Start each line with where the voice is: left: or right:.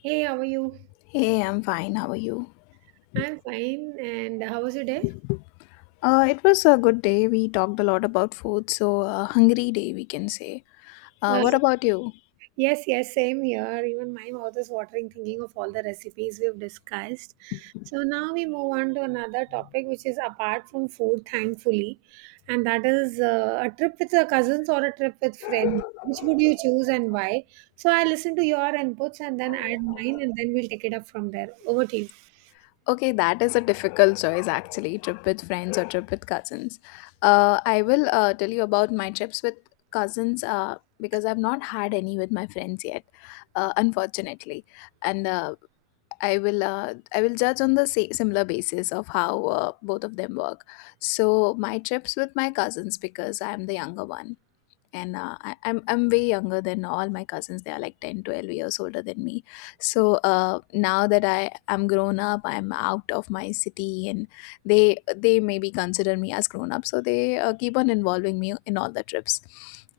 right: Hey, how are you?
left: Hey, I'm fine. How are you?
right: I'm fine. And how was your day?
left: It was a good day. We talked a lot about food, so a hungry day, we can say. Uh,
right: Uh,
left: what about you?
right: yes, yes, same here. Even my mouth is watering thinking of all the recipes we've discussed. So now we move on to another topic, which is apart from food, thankfully, and that is a trip with your cousins or a trip with friends. Which would you choose and why? So I listen to your inputs and then add mine, and then we'll take it up from there. Over to you.
left: Okay, that is a difficult choice actually. Trip with friends or trip with cousins. I will tell you about my trips with cousins because I've not had any with my friends yet, unfortunately. And I will judge on the similar basis of how both of them work. So my trips with my cousins because I am the younger one and I'm way younger than all my cousins. They are like 10, 12 years older than me. So now that I am grown up, I'm out of my city, and they maybe consider me as grown up. So they keep on involving me in all the trips.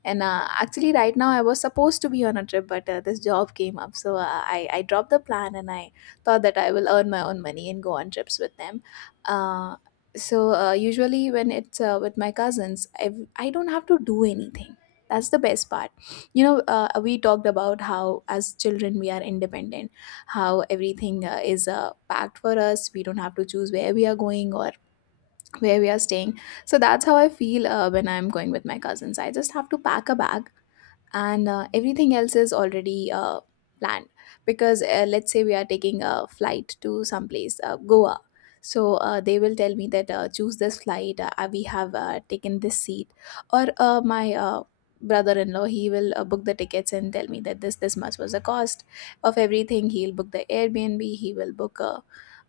left: And actually, right now I was supposed to be on a trip, but this job came up, so I dropped the plan, and I thought that I will earn my own money and go on trips with them. Uh, usually when it's with my cousins, I don't have to do anything, that's the best part. We talked about how as children we are independent, how everything is packed for us. We don't have to choose where we are going or where we are staying. So that's how I feel when I'm going with my cousins. I just have to pack a bag, and everything else is already planned. Because let's say we are taking a flight to some place, Goa. So they will tell me that choose this flight, we have taken this seat. Or my brother-in-law, he will book the tickets and tell me that this much was the cost of everything. He'll book the Airbnb, he will book uh,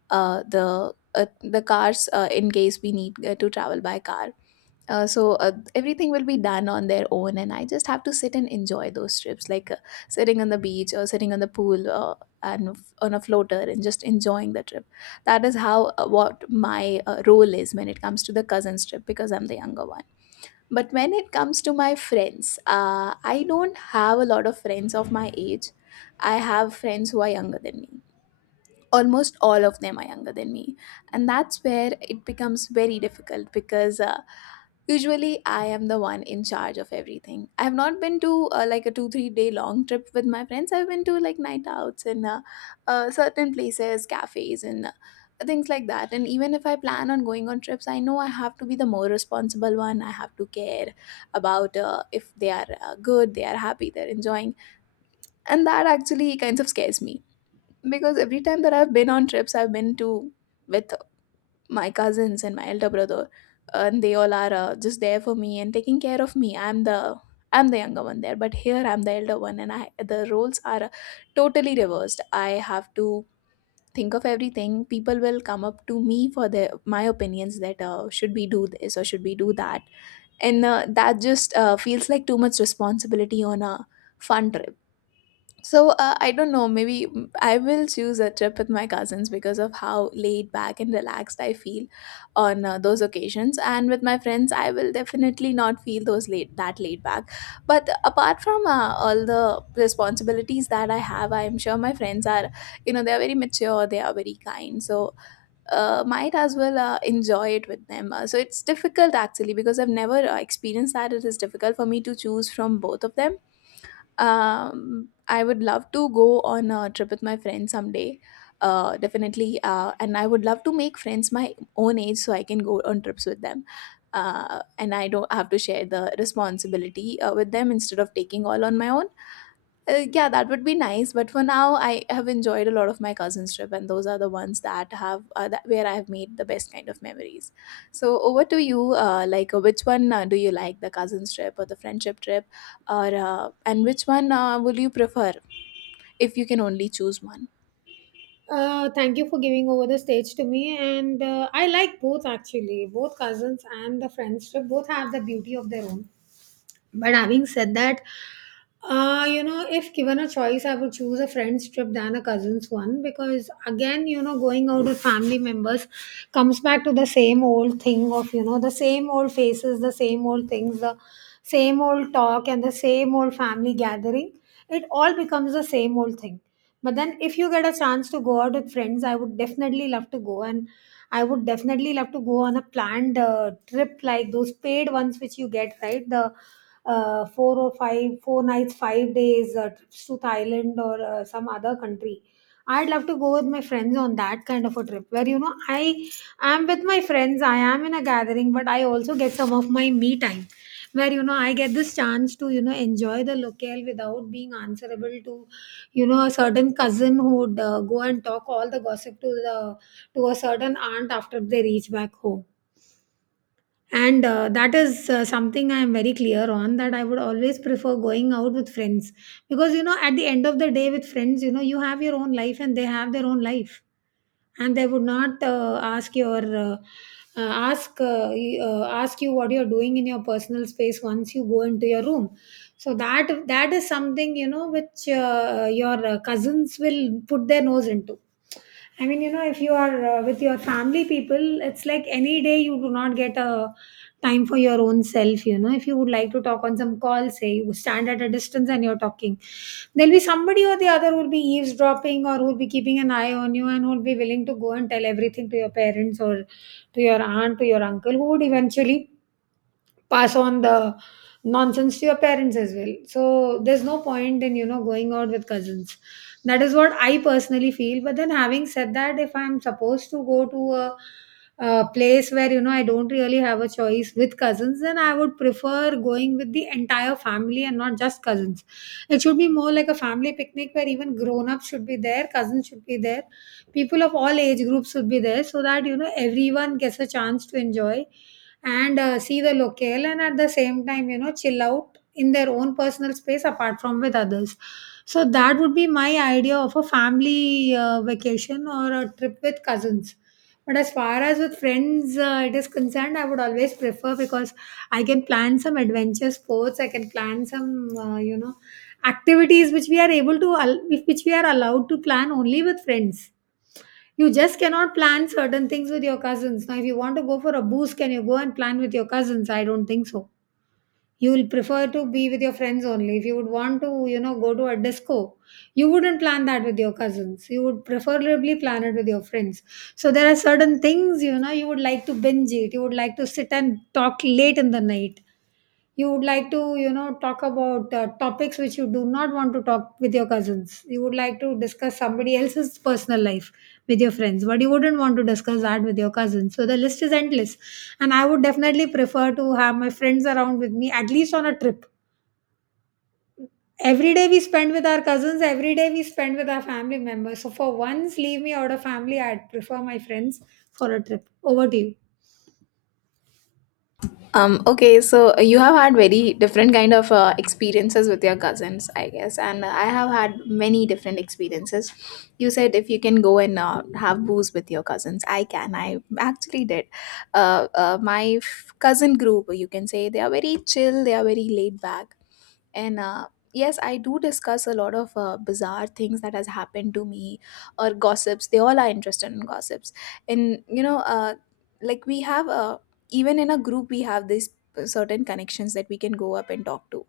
left: uh, the uh, the cars in case we need to travel by car. Everything will be done on their own, and I just have to sit and enjoy those trips, like sitting on the beach or sitting on the pool, on a floater and just enjoying the trip. That is how what my role is when it comes to the cousins trip because I'm the younger one. But when it comes to my friends, I don't have a lot of friends of my age. I have friends who are younger than me. Almost all of them are younger than me. And that's where it becomes very difficult, because usually, I am the one in charge of everything. I have not been to like a two, 3 day long trip with my friends. I've been to like night outs and certain places, cafes, and things like that. And even if I plan on going on trips, I know I have to be the more responsible one. I have to care about if they are good, they are happy, they're enjoying. And that actually kind of scares me, because every time that I've been on trips, I've been to with my cousins and my elder brother, and they all are just there for me and taking care of me. I'm the younger one there, but here I'm the elder one, and I the roles are totally reversed. I have to think of everything. People will come up to me for their my opinions, that should we do this or should we do that. And that just feels like too much responsibility on a fun trip. So I don't know. Maybe I will choose a trip with my cousins because of how laid back and relaxed I feel on those occasions. And with my friends, I will definitely not feel those laid that laid back. But apart from all the responsibilities that I have, I am sure my friends are, they are very mature. They are very kind. So might as well enjoy it with them. So it's difficult actually, because I've never experienced that. It is difficult for me to choose from both of them. I would love to go on a trip with my friends someday. Definitely, and I would love to make friends my own age so I can go on trips with them. And I don't have to share the responsibility with them instead of taking all on my own. Yeah, that would be nice. But for now, I have enjoyed a lot of my cousin's trip, and those are the ones that have where I have made the best kind of memories. So over to you. Which one do you like, the cousin's trip or the friendship trip, or and which one will you prefer if you can only choose one?
right: Thank you for giving over the stage to me. And I like both actually, both cousins and the friendship. Both have the beauty of their own. But having said that, you know, if given a choice, I would choose a friend's trip than a cousin's one because, again, you know, going out with family members comes back to the same old thing of, you know, the same old faces, the same old things, the same old talk, and the same old family gathering. It all becomes the same old thing. But then, if you get a chance to go out with friends, I would definitely love to go. And I would definitely love to go on a planned trip like those paid ones which you get, right? The four or five, four nights, 5 days trips to Thailand or some other country. I'd love to go with my friends on that kind of a trip where, you know, I'm with my friends. I am in a gathering, but I also get some of my me time where, you know, I get this chance to, you know, enjoy the locale without being answerable to, you know, a certain cousin who would go and talk all the gossip to the to a certain aunt after they reach back home. And that is something I am very clear on, that I would always prefer going out with friends, because, you know, at the end of the day with friends, you know, you have your own life and they have their own life, and they would not ask your ask y- ask you what you're doing in your personal space once you go into your room. So that is something, you know, which your cousins will put their nose into. I mean, you know, if you are with your family people, it's like any day you do not get a time for your own self. You know, if you would like to talk on some call, say you stand at a distance and you're talking, there'll be somebody or the other who'll be eavesdropping or who'll be keeping an eye on you and who'll be willing to go and tell everything to your parents, or to your aunt, to your uncle, who would eventually pass on the nonsense to your parents as well. So there's no point in, you know, going out with cousins. That is what I personally feel. But then, having said that, if I'm supposed to go to a place where, you know, I don't really have a choice with cousins, then I would prefer going with the entire family and not just cousins. It should be more like a family picnic where even grown-ups should be there, cousins should be there, people of all age groups should be there, so that, you know, everyone gets a chance to enjoy and see the locale, and at the same time, you know, chill out in their own personal space apart from with others. So that would be my idea of a family vacation or a trip with cousins. But as far as with friends it is concerned, I would always prefer, because I can plan some adventure sports, I can plan some, you know, activities which we are which we are allowed to plan only with friends. You just cannot plan certain things with your cousins. Now, if you want to go for a booze, can you go and plan with your cousins? I don't think so. You will prefer to be with your friends only. If you would want to, you know, go to a disco, you wouldn't plan that with your cousins. You would preferably plan it with your friends. So there are certain things, you know, you would like to binge it. You would like to sit and talk late in the night. You would like to, you know, talk about topics which you do not want to talk with your cousins. You would like to discuss somebody else's personal life with your friends, but you wouldn't want to discuss that with your cousins. So the list is endless. And I would definitely prefer to have my friends around with me, at least on a trip. Every day we spend with our cousins, every day we spend with our family members. So for once, leave me out of family. I'd prefer my friends for a trip. Over to you.
left: Okay, so you have had very different kind of experiences with your cousins, I guess, and I have had many different experiences. You said if you can go and have booze with your cousins, I can. I actually did. My cousin group, you can say, they are very chill. They are very laid back, and yes, I do discuss a lot of bizarre things that has happened to me, or gossips. They all are interested in gossips. And you know, like we have even in a group we have this certain connections that we can go up and talk to.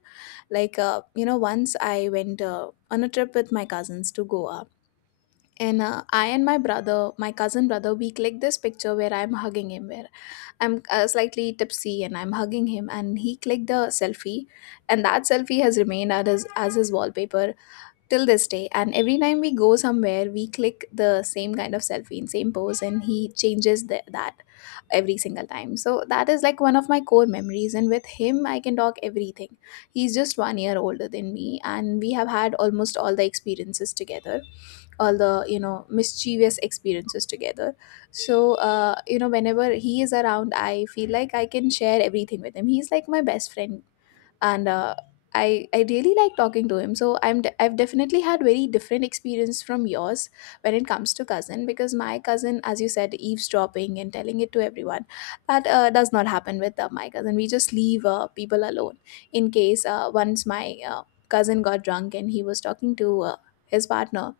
left: Like you know, once I went on a trip with my cousins to Goa. And I and my brother, my cousin brother, we clicked this picture where I'm hugging him where. I'm slightly tipsy and I'm hugging him, and he clicked the selfie, and that selfie has remained at as his wallpaper till this day. And every time we go somewhere, we click the same kind of selfie in same pose, and he changes that every single time. So that is like one of my core memories. And with him, I can talk everything. He's just one year older than me, and we have had almost all the experiences together, all the you know mischievous experiences together. So you know, whenever he is around, I feel like I can share everything with him. He's like my best friend. And I really like talking to him. So I've definitely had very different experience from yours when it comes to cousin, because my cousin, as you said, eavesdropping and telling it to everyone, that does not happen with my cousin. We just leave people alone. In case once my cousin got drunk and he was talking to his partner.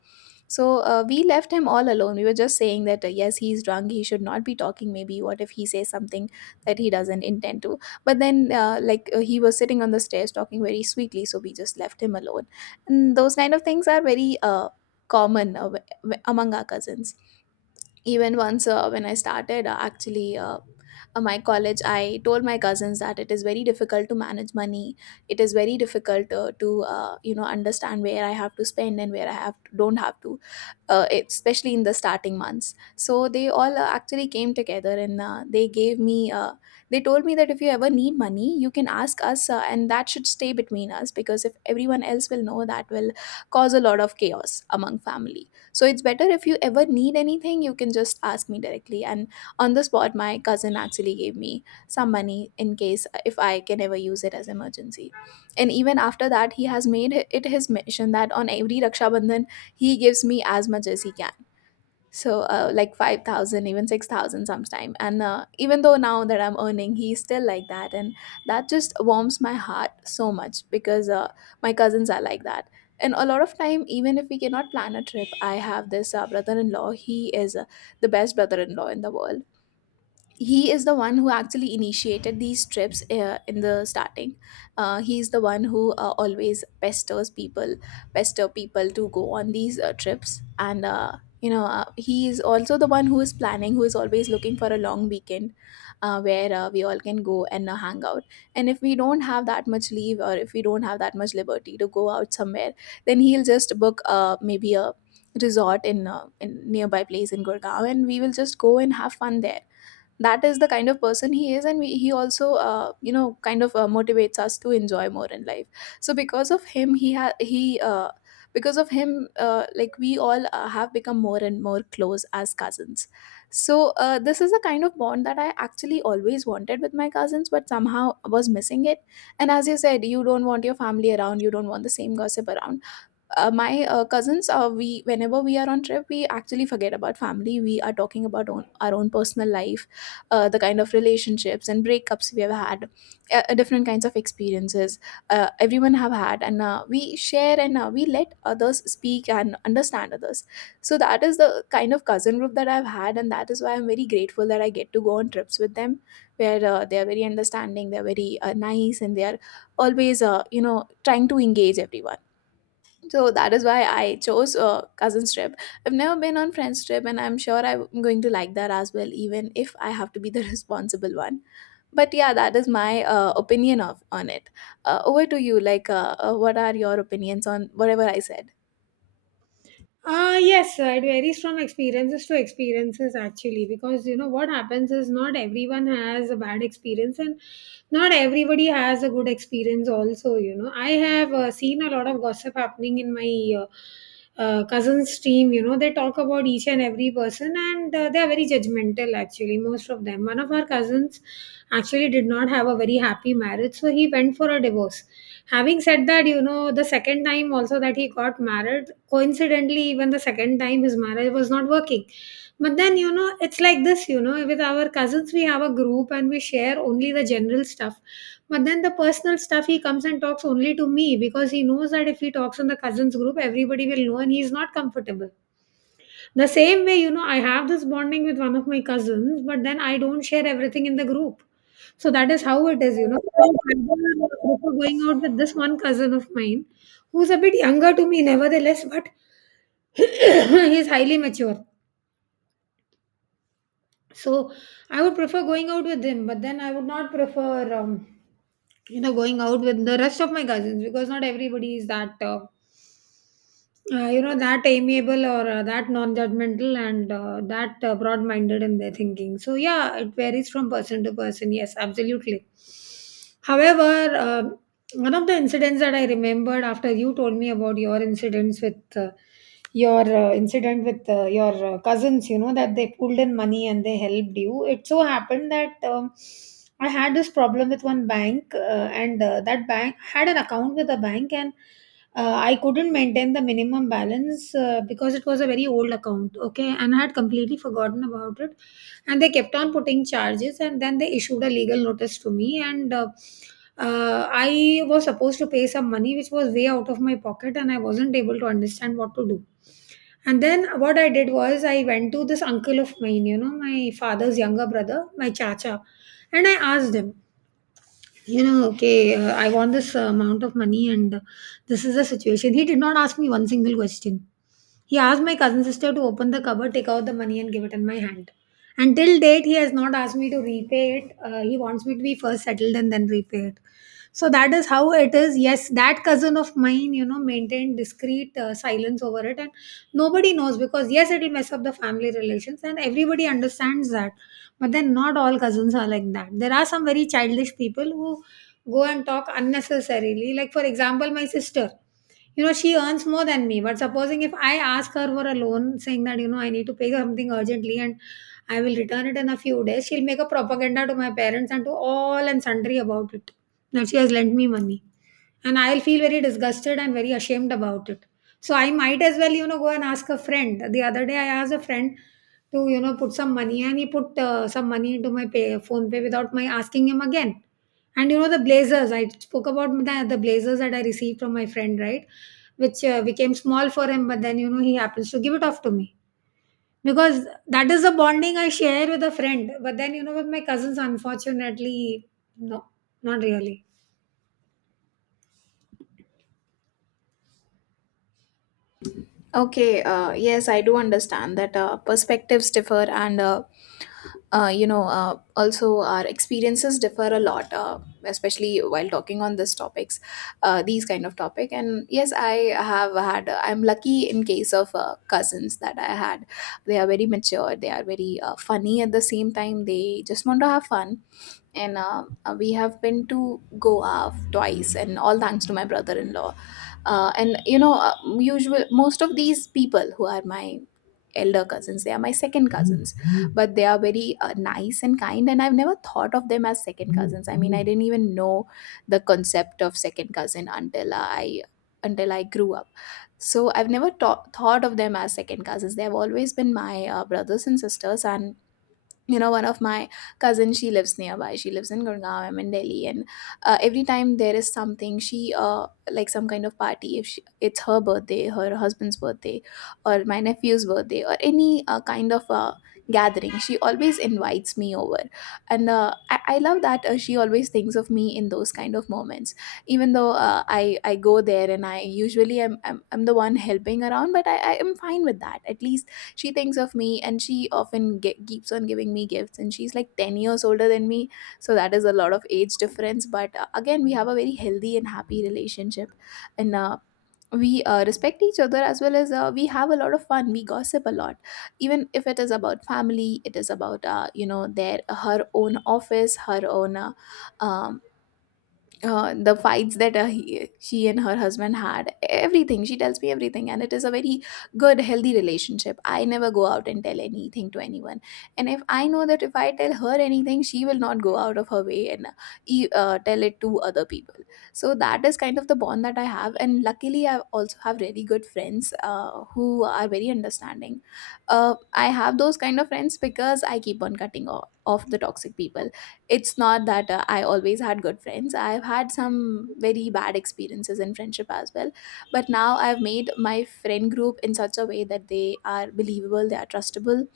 left: So we left him all alone. We were just saying that yes, he's drunk. He should not be talking. Maybe what if he says something that he doesn't intend to? But then, he was sitting on the stairs talking very sweetly, so we just left him alone. And those kind of things are very common among our cousins. Even once when I started actually my college, I told my cousins that it is very difficult to manage money. It is very difficult to you know, understand where I have to spend and where I have don't have to. Especially in the starting months. So they all actually came together, and they told me that if you ever need money, you can ask us, and that should stay between us, because if everyone else will know, that will cause a lot of chaos among family. So it's better if you ever need anything, you can just ask me directly. And on the spot, my cousin actually gave me some money in case if I can ever use it as emergency. And even after that, he has made it his mission that on every Raksha Bandhan, he gives me as much as he can, so like 5,000, even 6,000 sometime, and even though now that I'm earning, he's still like that. And that just warms my heart so much, because my cousins are like that. And a lot of time, even if we cannot plan a trip, I have this brother-in-law. He is the best brother-in-law in the world. He is the one who actually initiated these trips in the starting. He is the one who always pesters people to go on these trips. And he is also the one who is planning, who is always looking for a long weekend where we all can go and hang out. And if we don't have that much leave, or if we don't have that much liberty to go out somewhere, then he'll just book maybe a resort in nearby place in Gurgaon, and we will just go and have fun there. That is the kind of person he is. And he also, you know, kind of motivates us to enjoy more in life. So because of him, like we all have become more and more close as cousins. So this is the kind of bond that I actually always wanted with my cousins, but somehow was missing it. And as you said, you don't want your family around, you don't want the same gossip around. My cousins, we, whenever we are on trip, we actually forget about family. We are talking about our own personal life, the kind of relationships and breakups we have had, different kinds of experiences everyone have had. And we share, and we let others speak and understand others. So that is the kind of cousin group that I've had, and that is why I'm very grateful that I get to go on trips with them, where they are very understanding, they're very nice, and they are always, you know, trying to engage everyone. So that is why I chose a cousin's trip. I've never been on friend's trip, and I'm sure I'm going to like that as well, even if I have to be the responsible one. But yeah, that is my opinion of on it. Over to you. Like, what are your opinions on whatever I said?
right: Yes, it varies from experiences to experiences actually, because you know what happens is not everyone has a bad experience and not everybody has a good experience also. You know, I have seen a lot of gossip happening in my cousin's team. You know, they talk about each and every person, and they are very judgmental actually, most of them. One of our cousins actually did not have a very happy marriage, so he went for a divorce. Having said that, you know, the second time also that he got married, coincidentally, even the second time his marriage was not working. But then, you know, it's like this, you know, with our cousins we have a group and we share only the general stuff, but then the personal stuff he comes and talks only to me, because he knows that if he talks in the cousins group everybody will know, and he's not comfortable. The same way, you know, I have this bonding with one of my cousins, but then I don't share everything in the group. So that is how it is, you know. So I will prefer going out with this one cousin of mine who's a bit younger to me, nevertheless, but he is highly mature. So I would prefer going out with him, but then I would not prefer, you know, going out with the rest of my cousins, because not everybody is that, you know, that amiable or that non-judgmental and that broad-minded in their thinking. So yeah, it varies from person to person. Yes, absolutely. However, one of the incidents that I remembered after you told me about your incidents with your incident with your cousins, you know, that they pulled in money and they helped you. It so happened that, I had this problem with one bank, and that bank had an account with a bank, and I couldn't maintain the minimum balance because it was a very old account, okay, and I had completely forgotten about it, and they kept on putting charges, and then they issued a legal notice to me. And I was supposed to pay some money, which was way out of my pocket, and I wasn't able to understand what to do. And then what I did was I went to this uncle of mine, you know, my father's younger brother, my chacha, and I asked him, you know, okay, I want this amount of money, and this is the situation. He did not ask me one single question. He asked my cousin sister to open the cupboard, take out the money, and give it in my hand. And till date, he has not asked me to repay it. He wants me to be first settled and then repay it. So that is how it is. Yes, that cousin of mine, you know, maintained discreet silence over it, and nobody knows, because yes, it will mess up the family relations, and everybody understands that. But then not all cousins are like that. There are some very childish people who go and talk unnecessarily. Like, for example, my sister. You know, she earns more than me. But supposing if I ask her for a loan saying that, you know, I need to pay something urgently and I will return it in a few days, she'll make a propaganda to my parents and to all and sundry about it. That she has lent me money, and I'll feel very disgusted and very ashamed about it. So I might as well, you know, go and ask a friend. The other day I asked a friend to, put some money, and he put some money into my pay, phone pay without my asking him again. And you know, the blazers, I spoke about the blazers that I received from my friend, right? Which became small for him, but then, you know, he happens to give it off to me. Because that is the bonding I share with a friend. But then, you know, with my cousins, unfortunately, no, not really.
left: Okay. Yes, I do understand that perspectives differ, and also our experiences differ a lot, especially while talking on these topics, these kind of topic. And yes, I have had. I'm lucky in case of cousins that I had. They are very mature. They are very funny at the same time. They just want to have fun. And we have been to Goa twice, and all thanks to my brother-in-law and usual, most of these people who are my elder cousins, they are my second cousins, but they are very nice and kind, and I've never thought of them as second cousins. I mean, I didn't even know the concept of second cousin until I grew up. So I've never thought of them as second cousins. They have always been my brothers and sisters. And you know, one of my cousins, she lives nearby, she lives in Gurgaon, I'm in Delhi. And every time there is something, she like some kind of party, if she, it's her birthday, her husband's birthday, or my nephew's birthday, or any kind of gathering, she always invites me over. And I love that she always thinks of me in those kind of moments, even though I go there and I usually I'm the one helping around, but I am fine with that. At least she thinks of me, and she often keeps on giving me gifts, and she's like 10 years older than me. So that is a lot of age difference, but again, we have a very healthy and happy relationship. And we respect each other, as well as we have a lot of fun. We gossip a lot, even if it is about family. It is about, you know, their her own office, her own um, the fights that she and her husband had. Everything she tells me, everything. And it is a very good, healthy relationship. I never go out and tell anything to anyone. And if I know that if I tell her anything, she will not go out of her way and tell it to other people. So that is kind of the bond that I have. And luckily, I also have really good friends who are very understanding. I have those kind of friends because I keep on cutting off the toxic people. It's not that I always had good friends. I've had some very bad experiences in friendship as well. But now I've made my friend group in such a way that they are believable, they are trustable.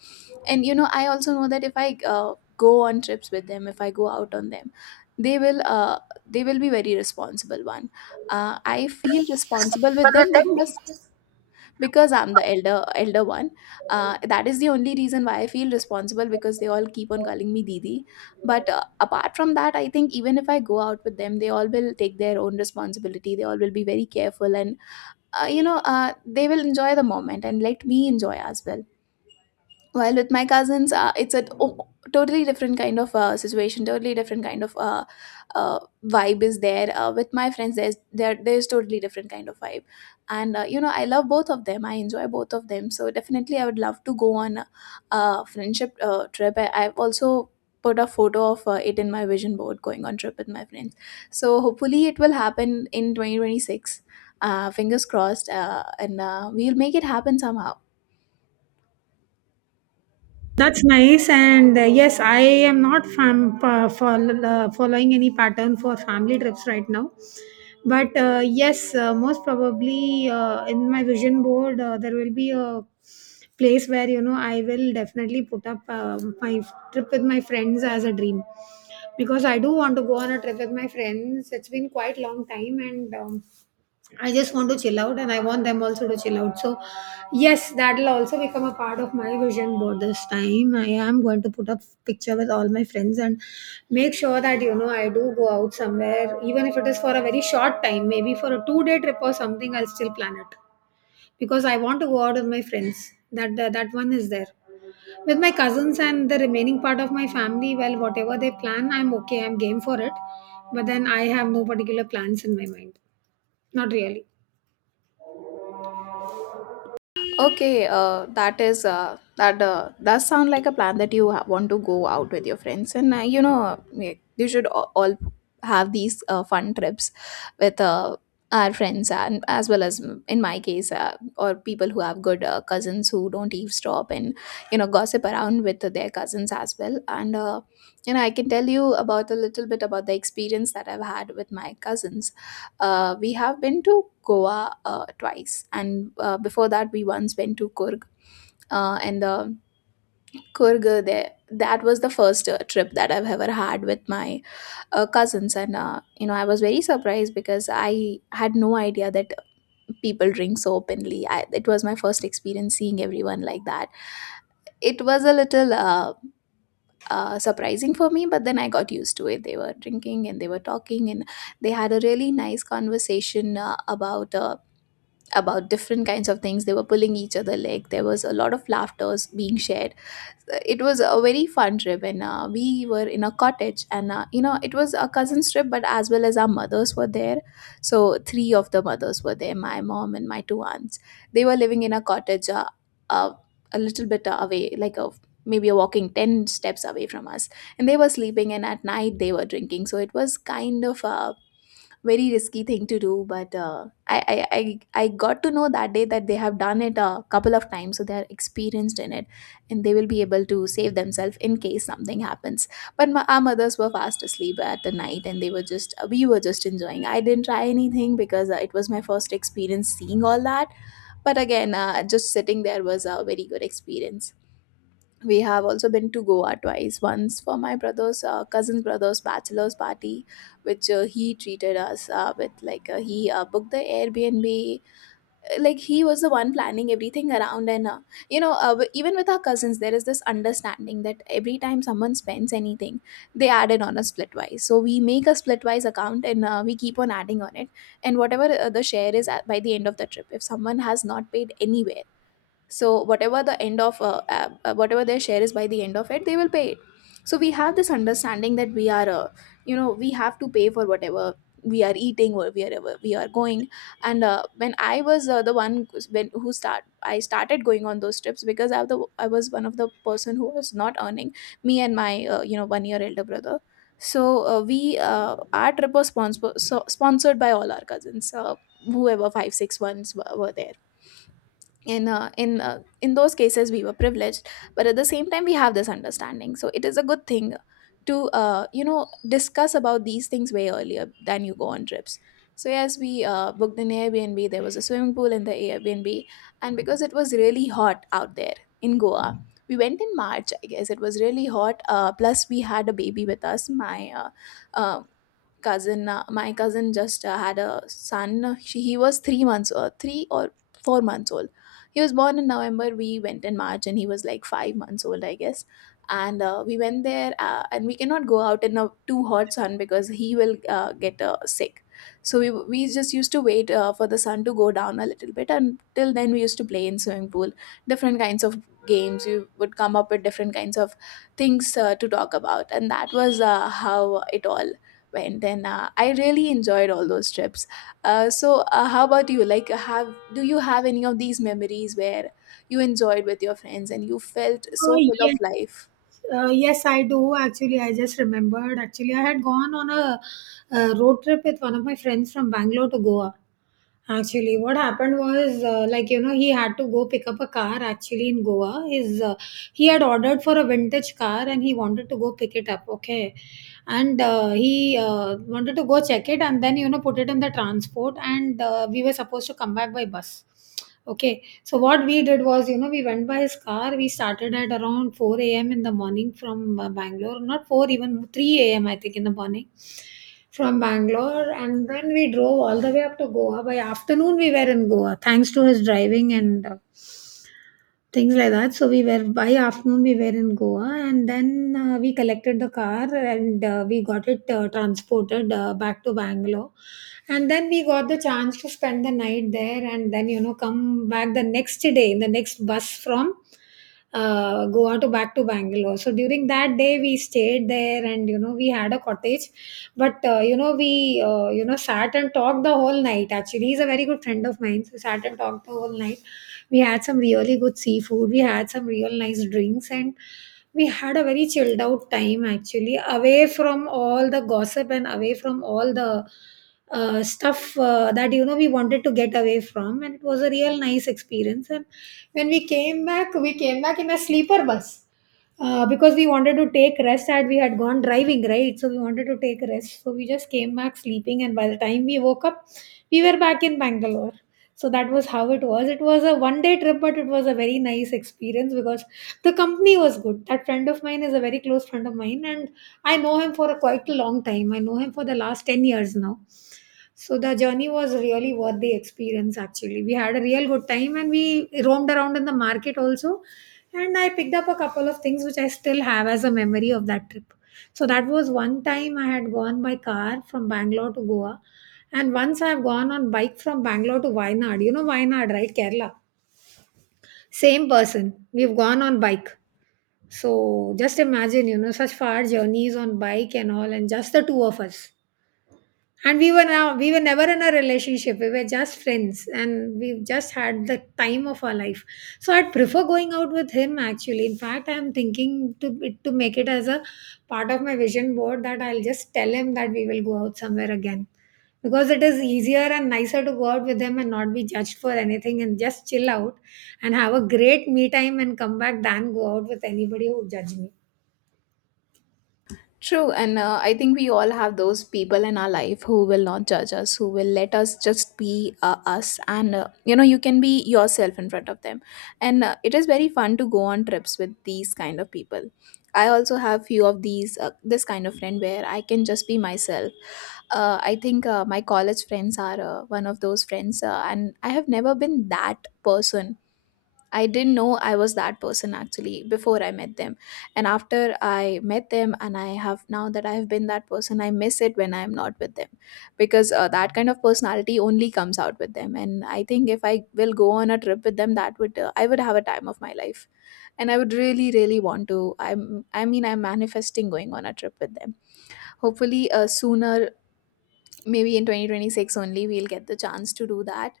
left: And you know, I also know that if I go on trips with them, if I go out on them, they will uh, they will be very responsible one. I feel responsible with them because I'm the elder one. That is the only reason why I feel responsible, because they all keep on calling me didi. But apart from that, I think even if I go out with them, they all will take their own responsibility, they all will be very careful. And they will enjoy the moment and let me enjoy as well. While with my cousins, it's totally different kind of situation, totally different kind of uh, vibe is there. With my friends, there there's totally different kind of vibe. And you know, I love both of them, I enjoy both of them. So definitely I would love to go on a friendship trip. I've also put a photo of it in my vision board, going on trip with my friends. So hopefully it will happen in 2026. Fingers crossed, and we'll make it happen somehow.
right: That's nice. And yes, I am not following any pattern for family trips right now. But yes, most probably in my vision board, there will be a place where, you know, I will definitely put up my trip with my friends as a dream. Because I do want to go on a trip with my friends. It's been quite long time, and I just want to chill out, and I want them also to chill out. So, yes, that'll also become a part of my vision board this time. I am going to put up picture with all my friends and make sure that you know I do go out somewhere, even if it is for a very short time, maybe for a 2 day trip or something. I'll still plan it because I want to go out with my friends. That one is there with my cousins and the remaining part of my family. Well, whatever they plan, I'm okay. I'm game for it. But then I have no particular plans in my mind. Not really.
left: Okay, that is that does sound like a plan that you want to go out with your friends. And you should all have these fun trips with our friends, and as well as mm, in my case, or people who have good cousins who don't eavesdrop and you know gossip around with their cousins as well. And you know, I can tell you about a little bit about the experience that I've had with my cousins. We have been to Goa twice, and before that, we once went to Kurg. And the Kurg there, that was the first trip that I've ever had with my cousins. And you know, I was very surprised because I had no idea that people drink so openly. It was my first experience seeing everyone like that. It was a little surprising for me, but then I got used to it. They were drinking and they were talking, and they had a really nice conversation about different kinds of things. They were pulling each other leg. There was a lot of laughters being shared. It was a very fun trip, and we were in a cottage. And you know, it was a cousin's trip, but as well as our mothers were there. So three of the mothers were there: my mom and my two aunts. They were living in a cottage, uh, a little bit away, like a maybe a walking 10 steps away from us. And they were sleeping, and at night they were drinking, so it was kind of a very risky thing to do. But I got to know that day that they have done it a couple of times, so they are experienced in it and they will be able to save themselves in case something happens. But our mothers were fast asleep at the night, and they were just we were just enjoying. I didn't try anything because it was my first experience seeing all that. But again, just sitting there was a very good experience. We have also been to Goa twice, once for my brother's cousin's brother's bachelor's party, which he treated us with, like, he booked the Airbnb. Like, he was the one planning everything around. And even with our cousins there is this understanding that every time someone spends anything, they add it on a Splitwise. So we make a Splitwise account and we keep on adding on it. And whatever the share is at, by the end of the trip, if someone has not paid anywhere, so whatever the end of whatever their share is by the end of it, they will pay it. So we have this understanding that we are, uh, we have to pay for whatever we are eating or wherever we are going. And when I was the one who's been, who start I started going on those trips because I was one of the person who was not earning, me and my 1 year elder brother. So we our trip was sponsored by all our cousins, whoever five six ones were there. In in those cases we were privileged, but at the same time we have this understanding, so it is a good thing to, uh, discuss about these things way earlier than you go on trips. So yes, we booked an Airbnb. There was a swimming pool in the Airbnb, and because it was really hot out there in Goa. We went in March, I guess. It was really hot, plus we had a baby with us. My uh, cousin, my cousin just had a son. He was 3 months, 3 or 4 months old. He was born in November, we went in March, and he was like 5 months old, I guess. And we went there, and we cannot go out in a too hot sun because he will get sick. So we just used to wait for the sun to go down a little bit. Until then, we used to play in swimming pool, different kinds of games. We would come up with different kinds of things to talk about, and that was how it all went. And then I really enjoyed all those trips. So, how about you? Like, have do you have any of these memories where you enjoyed with your friends and you felt so full of
right: Yes,
left: life?
right: yes, I do. Actually, I just remembered. Actually, I had gone on a, road trip with one of my friends from Bangalore to Goa. Actually, what happened was, like you know, he had to go pick up a car. Actually, in Goa, his he had ordered for a vintage car and he wanted to go pick it up. Okay, and he wanted to go check it and then you know put it in the transport. And we were supposed to come back by bus. Okay, so what we did was, you know, we went by his car. We started at around 4 a.m. in the morning from Bangalore, not 4, even 3 a.m., I think, in the morning from Bangalore. And then we drove all the way up to Goa. By afternoon, we were in Goa, thanks to his driving and things like that. So we were by afternoon we were in Goa, and then we collected the car, and we got it transported back to Bangalore, and then we got the chance to spend the night there, and then you know come back the next day in the next bus from. Goa to back to Bangalore. So during that day, we stayed there, and you know we had a cottage, but you know we you know sat and talked the whole night. Actually, he's a very good friend of mine, so we sat and talked the whole night. We had some really good seafood. We had some real nice drinks, and we had a very chilled out time actually, away from all the gossip and away from all the stuff that you know we wanted to get away from. And it was a real nice experience, and when we came back, we came back in a sleeper bus because we wanted to take rest, and we had gone driving, right? So we wanted to take rest, so we just came back sleeping, and by the time we woke up, we were back in Bangalore. So that was how it was. It was a 1 day trip, but it was a very nice experience, because the company was good. That friend of mine is a very close friend of mine, and I know him for a quite a long time. I know him for the last 10 years now. So the journey was really worth the experience. Actually, we had a real good time, and we roamed around in the market also, and I picked up a couple of things which I still have as a memory of that trip. So that was one time I had gone by car from Bangalore to Goa, and once I have gone on bike from Bangalore to Wayanad. You know Wayanad, right? Kerala. Same person. We've gone on bike. So just imagine, you know, such far journeys on bike and all, and just the two of us. And we were never in a relationship. We were just friends, and we've just had the time of our life. So I'd prefer going out with him actually. In fact, I'm thinking to make it as a part of my vision board, that I'll just tell him that we will go out somewhere again, because it is easier and nicer to go out with him and not be judged for anything and just chill out and have a great me time and come back, than go out with anybody who judge me.
left: True, and I think we all have those people in our life who will not judge us, who will let us just be, us, and, you know, you can be yourself in front of them. And it is very fun to go on trips with these kind of people. I also have few of these, this kind of friend where I can just be myself. I think my college friends are one of those friends, and I have never been that person. I didn't know I was that person actually before I met them. And after I met them, and I have now that I've been that person, I miss it when I'm not with them because that kind of personality only comes out with them. And I think if I will go on a trip with them, that would, I would have a time of my life. And I would really, really want to. I mean, I'm manifesting going on a trip with them, hopefully sooner, maybe in 2026 only we'll get the chance to do that.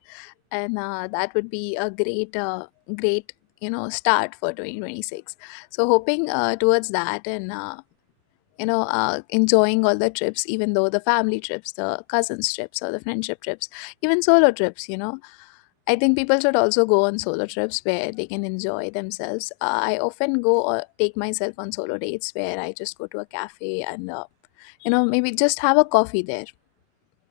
left: And that would be a great, you know, start for 2026. So hoping towards that, and enjoying all the trips, even though the family trips, the cousins trips, or the friendship trips, even solo trips, you know. I think people should also go on solo trips where they can enjoy themselves. I often go or take myself on solo dates where I just go to a cafe, and, uh, maybe just have a coffee there,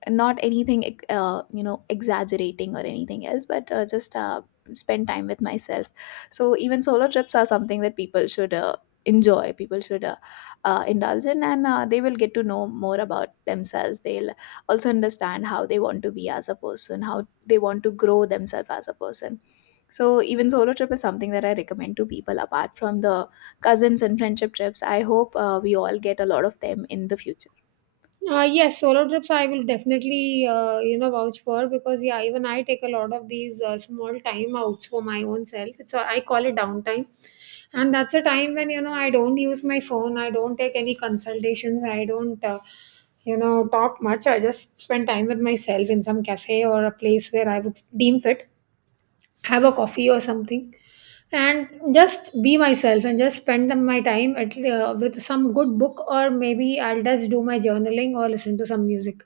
left: not anything, uh, exaggerating or anything else, but just spend time with myself. So even solo trips are something that people should enjoy. People should indulge in, and they will get to know more about themselves. They'll also understand how they want to be as a person, how they want to grow themselves as a person. So even solo trip is something that I recommend to people, apart from the cousins and friendship trips. I hope we all get a lot of them in the future.
right: Yes, solo trips I will definitely you know vouch for, because yeah, even I take a lot of these small time outs for my own self. So I call it downtime, and that's a time when you know I don't use my phone. I don't take any consultations. I don't you know talk much. I just spend time with myself in some cafe or a place where I would deem fit, have a coffee or something, and just be myself and just spend my time at with some good book, or maybe I'll just do my journaling or listen to some music.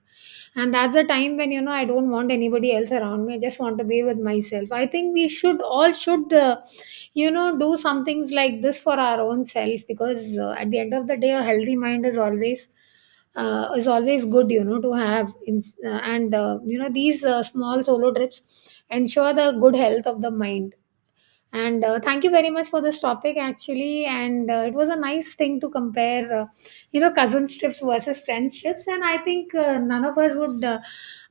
right: And that's the time when you know I don't want anybody else around me. I just want to be with myself. I think we should all should you know do some things like this for our own self, because at the end of the day a healthy mind is always good you know to have in, and you know these small solo trips ensure the good health of the mind. And thank you very much for this topic, actually. And it was a nice thing to compare, you know, cousins trips versus friends trips. And I think none of us would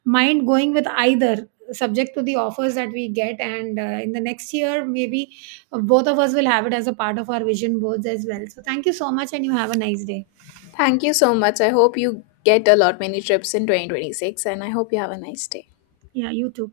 right: mind going with either, subject to the offers that we get. And in the next year, maybe both of us will have it as a part of our vision boards as well. So thank you so much, and you have a nice day.
left: Thank you so much. I hope you get a lot many trips in 2026, and I hope you have a nice day.
right: Yeah, you too.